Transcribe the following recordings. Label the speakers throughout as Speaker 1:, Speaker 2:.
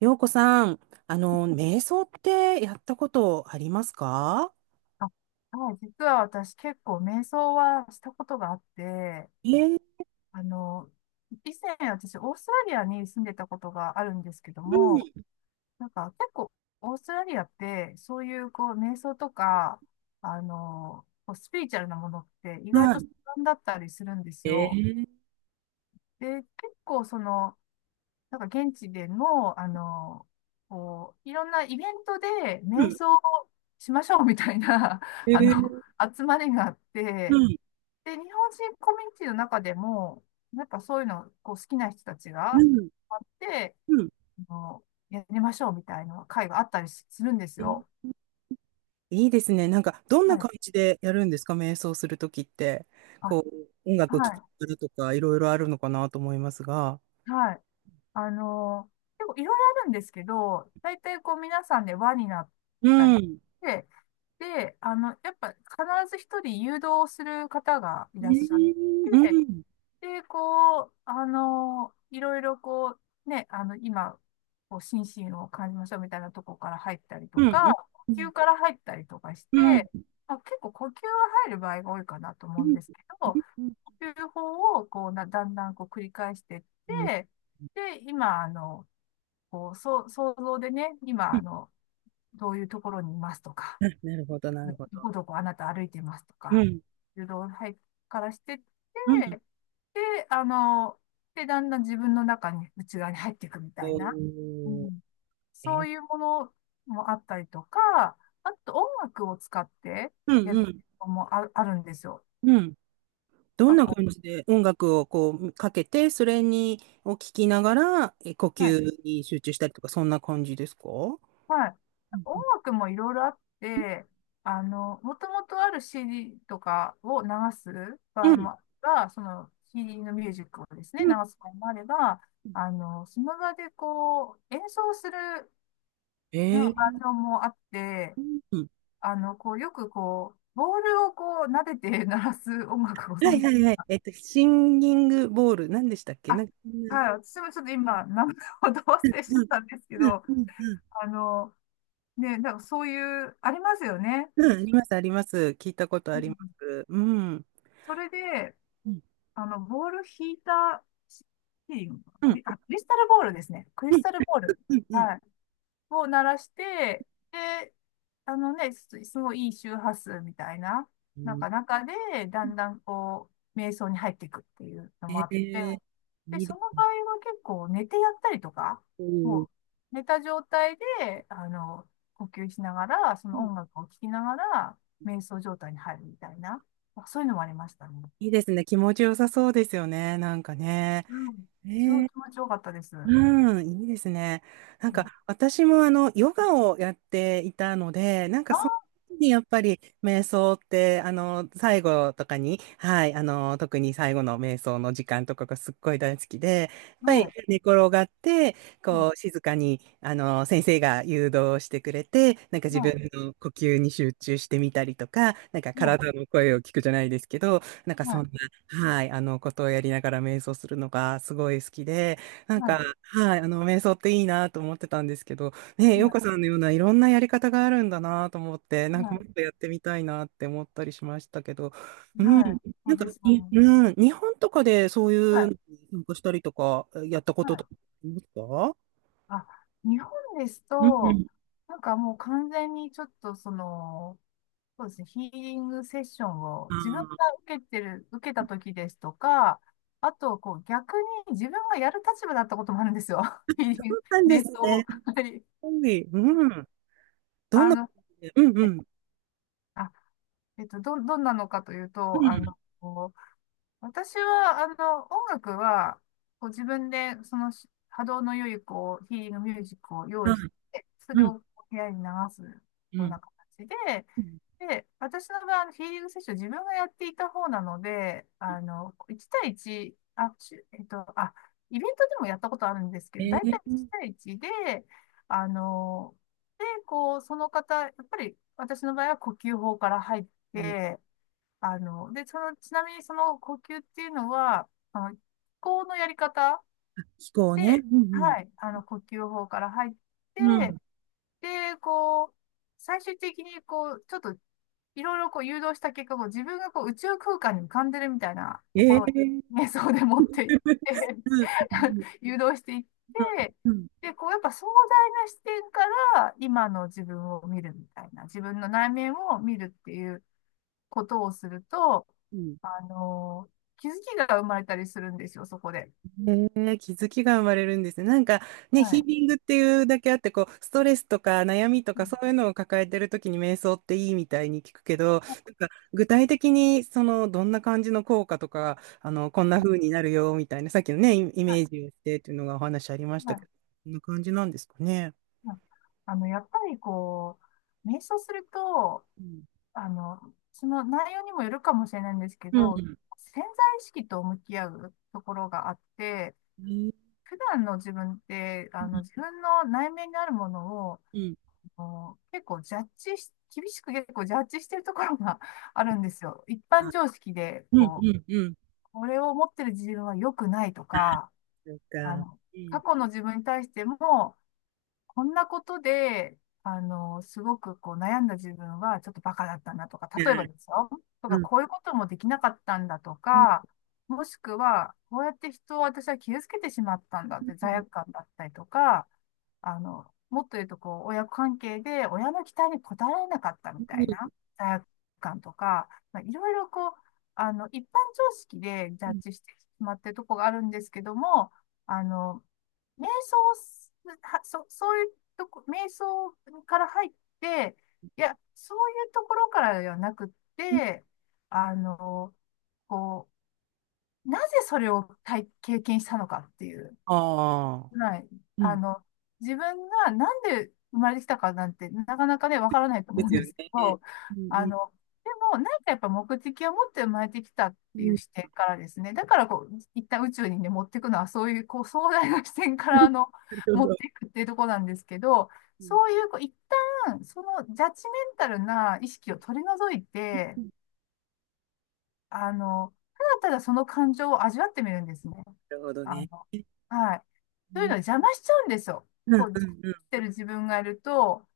Speaker 1: 陽子さん、瞑想ってやったことありますか？
Speaker 2: あはい、実は私結構瞑想はしたことがあって、
Speaker 1: えー。
Speaker 2: あの、以前私オーストラリアに住んでたことがあるんですけど
Speaker 1: う
Speaker 2: も、
Speaker 1: ん。
Speaker 2: なんか結構オーストラリアってそういうこう瞑想とか、こうスピリチュアルなものって意外と盛んだったりするんです
Speaker 1: え
Speaker 2: よ。
Speaker 1: ー。
Speaker 2: で、結構その、なんか現地での、こう、いろんなイベントで
Speaker 1: う
Speaker 2: 瞑
Speaker 1: ん。
Speaker 2: 想をしましょうみたいな、
Speaker 1: え
Speaker 2: あの、
Speaker 1: ー。
Speaker 2: 集まりがあって、
Speaker 1: うん。
Speaker 2: で、日本人コミュニティの中でも、やっぱそういうのこう好きな人たち
Speaker 1: う
Speaker 2: が
Speaker 1: ん。
Speaker 2: あって、
Speaker 1: うん。
Speaker 2: あの、やりましょうみたいな会があったりするんです
Speaker 1: えー
Speaker 2: よ。
Speaker 1: いいですね。なんか、どんな
Speaker 2: はい。
Speaker 1: 感じでやるんですか、瞑想するときって。
Speaker 2: あ、
Speaker 1: こう、音楽聴き
Speaker 2: は
Speaker 1: ながらとか、いろいろあるのかなと思いますが。
Speaker 2: い。はい。あの、結構いろいろあるんですけど、大体こう皆さんで輪になっ
Speaker 1: う
Speaker 2: たり
Speaker 1: ん。う
Speaker 2: し
Speaker 1: ん。
Speaker 2: て、で、やっぱ必ず一人誘導する方がい
Speaker 1: う
Speaker 2: らっしゃっ
Speaker 1: ん。
Speaker 2: て、
Speaker 1: うん。
Speaker 2: で、こう、いろいろこう、ね、今、こう、心身を感じましょうみたいなとこから入ったりと
Speaker 1: うん。う
Speaker 2: か、
Speaker 1: ん。
Speaker 2: 呼
Speaker 1: う
Speaker 2: 吸から入ったりとかして、
Speaker 1: ん。
Speaker 2: まあ、結構呼吸が入る場合が多いかなと思うんですけ
Speaker 1: う
Speaker 2: ど、
Speaker 1: ん。
Speaker 2: 呼吸法をこうな、だんだんこう繰り返していっ
Speaker 1: うん。
Speaker 2: て、で、今、こう、そう、想像でね、今、どういうところにいますとか、
Speaker 1: なるほど、なるほ
Speaker 2: ど
Speaker 1: ど。
Speaker 2: こどこあなた歩いてますと
Speaker 1: う
Speaker 2: か、
Speaker 1: ん。
Speaker 2: 誘導はからしてっ
Speaker 1: うん。
Speaker 2: て、で、だんだん自分の中に、内側に入っていくみたい
Speaker 1: お
Speaker 2: な、う
Speaker 1: ー。
Speaker 2: ん、そ
Speaker 1: え。
Speaker 2: ういうものもあったりとか、あと音楽を使って
Speaker 1: う
Speaker 2: や
Speaker 1: ん。
Speaker 2: る
Speaker 1: うん。
Speaker 2: のもあるんですよ。
Speaker 1: うん。ど
Speaker 2: な
Speaker 1: ん
Speaker 2: んか
Speaker 1: な
Speaker 2: こ
Speaker 1: 感じで音楽をこうかけて、それにを聞きながら、呼
Speaker 2: う、はい
Speaker 1: 吸に集中したりとか、そんな感じですか？う
Speaker 2: はい。音
Speaker 1: ん。
Speaker 2: 楽もいろいろあって、もともとある CD とかを流す
Speaker 1: う
Speaker 2: 場合
Speaker 1: ん。
Speaker 2: もあれば、その CD のミュージックをですね、
Speaker 1: う
Speaker 2: 流
Speaker 1: ん。
Speaker 2: す場合もあれば、その場でこう、演奏するまあバー
Speaker 1: え
Speaker 2: ジ
Speaker 1: え。
Speaker 2: ョンもあって、
Speaker 1: うん。
Speaker 2: こう、よくこう、ボールをこう、撫でて鳴らす音楽をご
Speaker 1: は
Speaker 2: 存
Speaker 1: いは
Speaker 2: 知、
Speaker 1: いはい。シンギングボール、何でしたっけ、な
Speaker 2: あ、
Speaker 1: んか。うん。
Speaker 2: はい、私もちょっと今、名前をど忘れしち
Speaker 1: う
Speaker 2: ゃっ
Speaker 1: ん。
Speaker 2: たんですけ
Speaker 1: うん。
Speaker 2: ど、
Speaker 1: うん。うん。
Speaker 2: あの、ね、なんかそういう、ありますよね。
Speaker 1: うん。あります、あります。聞いたこと
Speaker 2: う
Speaker 1: ありま
Speaker 2: ん、
Speaker 1: す。うん。うん。
Speaker 2: それで、
Speaker 1: うん。
Speaker 2: ボール引いた、ヒーリンかな
Speaker 1: う
Speaker 2: ク
Speaker 1: ん。
Speaker 2: リ、あ、クリスタルボールですね。クリ
Speaker 1: う
Speaker 2: ス
Speaker 1: ん。
Speaker 2: タルボール。
Speaker 1: うん。
Speaker 2: はい。を鳴らして、で、ね、すごいいい周波数みたいな、
Speaker 1: う
Speaker 2: なん
Speaker 1: ん。
Speaker 2: か中で、だんだんこう、瞑想に入っていくっていうのもあ
Speaker 1: え
Speaker 2: って、
Speaker 1: ー
Speaker 2: で、
Speaker 1: いいで
Speaker 2: その場
Speaker 1: す。
Speaker 2: 合は結構寝てやったりとか、
Speaker 1: うん。
Speaker 2: もう寝た状態で、呼吸しながら、その音楽を聴きながら、瞑想状態に入るみたいな、まあそういうのもありましたね。
Speaker 1: いいですね。気持ちよさそうですよね。なんかね。
Speaker 2: うん。すご
Speaker 1: え
Speaker 2: い
Speaker 1: え。
Speaker 2: 気持ちよかったです。うん。
Speaker 1: うん、いいですね。なんか、私もヨガをやっていたので、なんか、その
Speaker 2: あ
Speaker 1: 時にやっぱり、瞑想って、最後とかに、はい、特に最後の瞑想の時間とかがすっごい大好きで、やっ
Speaker 2: あ、
Speaker 1: ぱり
Speaker 2: はい。
Speaker 1: 寝転がって、
Speaker 2: うん。
Speaker 1: こう、静かに、先生が誘導してくれて、なんか自分
Speaker 2: は
Speaker 1: の呼吸に集中してみたりとか、なんか
Speaker 2: い。は
Speaker 1: 体
Speaker 2: い。
Speaker 1: の声を聞くじゃないですけど、なんかそん
Speaker 2: は
Speaker 1: な、はい、ことをやりながら瞑想するのがすごい好きで、なんか、
Speaker 2: い。
Speaker 1: はい、瞑想っていいなと思ってたんですけど、ね、洋
Speaker 2: はい。
Speaker 1: 子さんのようないろんなやり方があるんだなと思って、なん
Speaker 2: はい。
Speaker 1: か
Speaker 2: は
Speaker 1: もっ
Speaker 2: い。
Speaker 1: とやってみたいなって思ったりしましたけど、うん、
Speaker 2: はい、そ
Speaker 1: なん
Speaker 2: う
Speaker 1: か、
Speaker 2: ですよ
Speaker 1: に、
Speaker 2: ね。
Speaker 1: うん、日本とかでそうい
Speaker 2: は
Speaker 1: うの
Speaker 2: い。
Speaker 1: に参加したりとか、やったこ
Speaker 2: は
Speaker 1: ととかあ
Speaker 2: い。
Speaker 1: りますか？
Speaker 2: あ、日本です
Speaker 1: う
Speaker 2: と、
Speaker 1: ん。
Speaker 2: なんかもう完全にちょっとその、そうですね、ヒーリングセッションを
Speaker 1: あ
Speaker 2: 自分が
Speaker 1: あ、
Speaker 2: 受けた時ですとか、あと、こう逆に自分がやる立場だったこともあるんですよ。ヒー
Speaker 1: そ
Speaker 2: リング、
Speaker 1: うなんで
Speaker 2: 瞑
Speaker 1: す
Speaker 2: 想
Speaker 1: ね。
Speaker 2: を。はい。
Speaker 1: コンビ、うん。どん
Speaker 2: あ
Speaker 1: な、
Speaker 2: の、
Speaker 1: うん、
Speaker 2: は
Speaker 1: う
Speaker 2: い。
Speaker 1: ん、
Speaker 2: あ、どんなのかという
Speaker 1: う
Speaker 2: と、
Speaker 1: ん、
Speaker 2: 私は、音楽は、こう自分で、その波動の良い、こう、ヒーリングミュージックを用
Speaker 1: は
Speaker 2: 意
Speaker 1: い、
Speaker 2: して、それ
Speaker 1: うん、
Speaker 2: を部屋に流すよ
Speaker 1: う
Speaker 2: う
Speaker 1: ん。
Speaker 2: な形で、
Speaker 1: うん、
Speaker 2: で、私の場合、ヒーリングセッション自分がやっていた方なので、1対1、あ、しゅえっと、あ、イベントでもやったことあるんですけ
Speaker 1: え
Speaker 2: ど、大
Speaker 1: ー、
Speaker 2: 体1対1で、あの、こう、その方、やっぱり私の場合は呼吸法から入っ
Speaker 1: うん、
Speaker 2: て、あの、で、その、ちなみにその呼吸っていうのは、気候のやり方
Speaker 1: 飛行ね。う
Speaker 2: で、
Speaker 1: ん。
Speaker 2: はい、呼吸法から入っ
Speaker 1: うん。う
Speaker 2: て、
Speaker 1: ん。
Speaker 2: で、こう、最終的に、こう、ちょっと、いろいろこう誘導した結果、こう自分がこう宇宙空間に浮かんでるみたいなとこ
Speaker 1: え
Speaker 2: ろを
Speaker 1: ー、
Speaker 2: 瞑想 で持っていって
Speaker 1: うん、うん、
Speaker 2: 誘導していって、
Speaker 1: うん。
Speaker 2: で、こう、やっぱ壮大な視点から、今の自分を見るみたいな、自分の内面を見るっていうことをすると、
Speaker 1: うん。
Speaker 2: あの、気づきが生まれたりするんですよ、そこで。
Speaker 1: へえ、気づきが生まれるんですね。なんかね、
Speaker 2: は
Speaker 1: ヒー
Speaker 2: い。
Speaker 1: リングっていうだけあって、こう、ストレスとか悩みと
Speaker 2: う
Speaker 1: か
Speaker 2: ん、
Speaker 1: そういうのを抱えてるときに瞑想っていいみたいに聞くけど、なんか具体的にその、どんな感じの効果とか、こんな風になるよみたいな、さっきのね、イイ
Speaker 2: はい、
Speaker 1: メージをしてっていうのがお話ありました
Speaker 2: はい、
Speaker 1: けど、こんな感じなんですかね？
Speaker 2: はい。やっぱりこう、瞑想すると、
Speaker 1: うん。
Speaker 2: あの、その内容にもよるかもしれないんですけ
Speaker 1: う
Speaker 2: ど、
Speaker 1: ん。
Speaker 2: 潜在意識と向き合うところがあって、
Speaker 1: うん。
Speaker 2: 普段の自分って、自分の内面にあるものを、
Speaker 1: うん。
Speaker 2: 結構ジャッジし、厳しく結構ジャッジしてるところが あるんですよ。一
Speaker 1: あ、
Speaker 2: 般常識で、
Speaker 1: うん。
Speaker 2: こ
Speaker 1: う
Speaker 2: う、
Speaker 1: ん。うん。
Speaker 2: これを持ってる自分は良くないと
Speaker 1: あ、
Speaker 2: か、
Speaker 1: そう
Speaker 2: あ
Speaker 1: か。
Speaker 2: の、
Speaker 1: う
Speaker 2: 過
Speaker 1: ん。
Speaker 2: 去の自分に対しても、こんなことで、すごくこう悩んだ自分はちょっとバカだったんだとか、
Speaker 1: う
Speaker 2: 例えば
Speaker 1: ん。
Speaker 2: ですよ。と
Speaker 1: う
Speaker 2: か、
Speaker 1: ん。
Speaker 2: こういうこともできなかったんだと
Speaker 1: うん。
Speaker 2: か、もしくは、こうやって人を私は傷つけてしまったんだって罪悪感だったりとか、もっと言うとこう、親子関係で親の期待に応えられなかった
Speaker 1: う
Speaker 2: みたいな
Speaker 1: ん。
Speaker 2: 罪悪感とか、まあ、いろいろこう、一般常識でジ
Speaker 1: う
Speaker 2: ャッ
Speaker 1: ん。
Speaker 2: ジしてしまってるとこがあるんですけども、あの、瞑想をす、は、そ、そういうとこ、瞑想から入って、いや、そういうところからではなくって、あの、こう、なぜそれを経験したのかっていう。
Speaker 1: ああ、
Speaker 2: はい。
Speaker 1: う
Speaker 2: あ
Speaker 1: ん。
Speaker 2: の、自分がなんで生まれてきたかなんて、なかなかね、わからないと
Speaker 1: で
Speaker 2: 思う
Speaker 1: す
Speaker 2: ん
Speaker 1: よ
Speaker 2: ですけ
Speaker 1: ね。
Speaker 2: ど、
Speaker 1: うん。う
Speaker 2: あ
Speaker 1: ん。
Speaker 2: の、でも、何かやっぱ目的を持って生まれてきたっ
Speaker 1: う
Speaker 2: ていう
Speaker 1: ん。
Speaker 2: 視点からですね、だからこう、一旦宇宙にね、持っていくのは、そういう、こう、壮大な視点 か
Speaker 1: な
Speaker 2: ら、
Speaker 1: るほ
Speaker 2: 持
Speaker 1: ど。
Speaker 2: っていくっていうところなんですけど、
Speaker 1: うん。
Speaker 2: そういう、こう、一旦、そのジャッジメンタルな意識を取り除い
Speaker 1: う
Speaker 2: て、
Speaker 1: ん。
Speaker 2: あの、ただただその感情を味わってみるんですね。
Speaker 1: なるほど
Speaker 2: あ
Speaker 1: ね。
Speaker 2: の、
Speaker 1: う
Speaker 2: はい。というの
Speaker 1: ん。
Speaker 2: は邪魔しちゃうんですよ。
Speaker 1: うん。
Speaker 2: こう、
Speaker 1: う
Speaker 2: 邪魔
Speaker 1: ん。うん。
Speaker 2: してる自分がいると、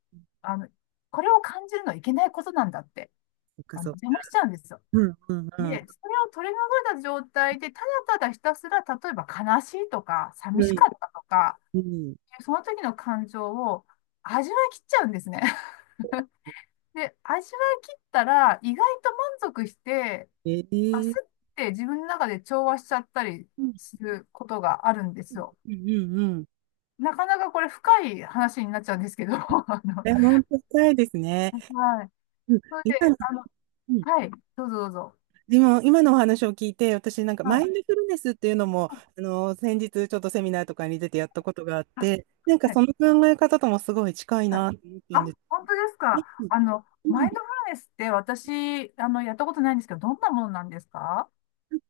Speaker 2: あの、これを感じるのはいけないことなんだって、
Speaker 1: そっかそっか。
Speaker 2: 邪魔しちゃうんですよ。
Speaker 1: うん。う
Speaker 2: で、
Speaker 1: ん。
Speaker 2: それを取り除いた状態で、ただただひたすら、例えば悲しいとか、寂
Speaker 1: う
Speaker 2: し
Speaker 1: ん。
Speaker 2: かったとか、
Speaker 1: うん。うん。
Speaker 2: その時の感情を味わい切っちゃうんですね。で、味わい切ったら、意外と満足して、
Speaker 1: ええ。うん。うん。うん。うん。え、本当深いですね。うん、今の、うん、今のお話を聞いて、私なんかマインドフルネスっていうのも、先日ちょっとセミナーとかに出てやったことがあって、なんかその考え方ともすごい近いなと思ったんです。うん。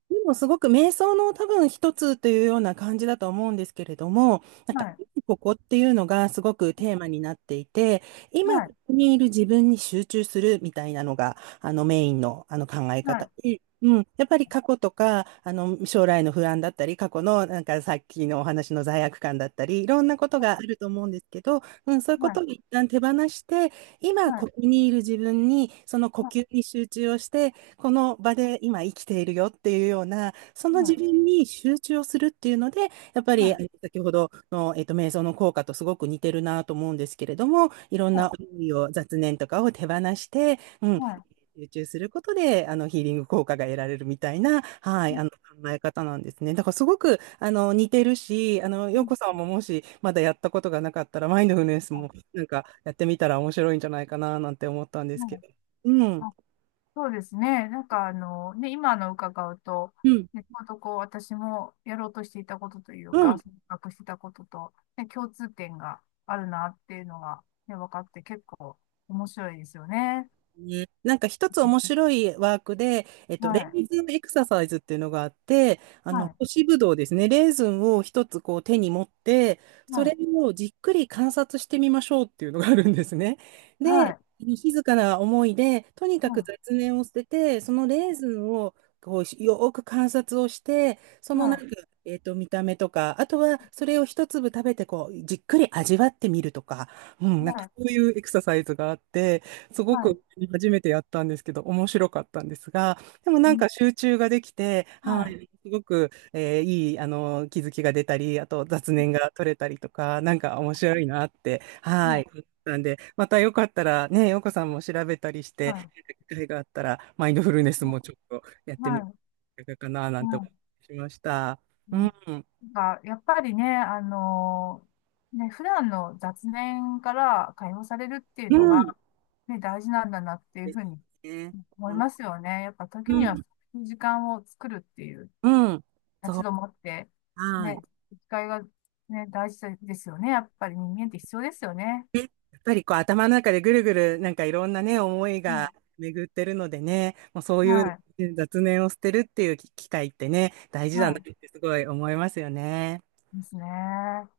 Speaker 1: でもすごく瞑想の多分一つというような感じだと思うんですけれども、なんか今ここっていうのがすごくテーマになっていて、今ここにいる自分に集中するみたいなのがメインの、考え方で、うん、やっぱり過去とか将来の不安だったり、過去のなんかさっきのお話の罪悪感だったり、いろんなことがあると思うんですけど、うん、そういうことを一旦手放して、今ここにいる自分にその呼吸に集中をして、この場で今生きているよっていうような、その自分に集中をするっていうので、やっぱり先ほどの、瞑想の効果とすごく似てるなと思うんですけれども、いろんな思いを、雑念とかを手放して、うん、集中することで、ヒーリング効果が得られるみたいな、はい、考え方なんですね。だからすごく、似てるし、洋子さんももしまだやったことがなかったら、マインドフルネスもなんかやってみたら面白いんじゃないかな、なんて思ったんですけど。うん。うん。うん。ね、なんか一つ面白いワークで、レーズンエクササイズっていうのがあって、干しぶどうですね、レーズンを一つこう手に持って、それをじっくり観察してみましょうっていうのがあるんですね。で、静かな思いで、とにかく雑念を捨てて、そのレーズンをこうよーく観察をして、そのなんか、見た目とか、あとはそれを一粒食べてこう、じっくり味わってみるとか、うん、なんかそういうエクササイズがあって、すごく初めてやったんですけど、面白かったんですが、でもなんか集中ができて、はい、すごく、いい、気づきが出たり、あと雑念が取れたりとか、なんか面白いなって、はい、思ったんで、またよかったらね、ようこさんも調べたりして、機会があったら、マインドフルネスもちょっとやってみるかな、なんて思いました。
Speaker 2: う
Speaker 1: う
Speaker 2: ん、
Speaker 1: ん。
Speaker 2: なんか、やっぱりね、ね、普段の雑念から解放されるっていう
Speaker 1: う
Speaker 2: の
Speaker 1: ん。
Speaker 2: が、ね、大事なんだなっていう
Speaker 1: で
Speaker 2: ふうに
Speaker 1: すね。
Speaker 2: 思いますよね。やっぱ
Speaker 1: う
Speaker 2: 時にはそ
Speaker 1: ん。
Speaker 2: ういう時間を作るっていう
Speaker 1: うん。そ
Speaker 2: 立ち
Speaker 1: う。
Speaker 2: 止まって、
Speaker 1: はい。
Speaker 2: ね、機会が、ね、大事ですよね。やっぱり人間って必要ですよね。
Speaker 1: ね、やっぱりこう頭の中でぐるぐるなんかいろんなね、思い
Speaker 2: う
Speaker 1: が
Speaker 2: ん、
Speaker 1: 巡ってるのでね、もうそうい
Speaker 2: は
Speaker 1: う
Speaker 2: い、
Speaker 1: 雑念を捨てるっていう機会ってね、大事だなっ
Speaker 2: は
Speaker 1: てすごい思いますよね。
Speaker 2: い、ですね。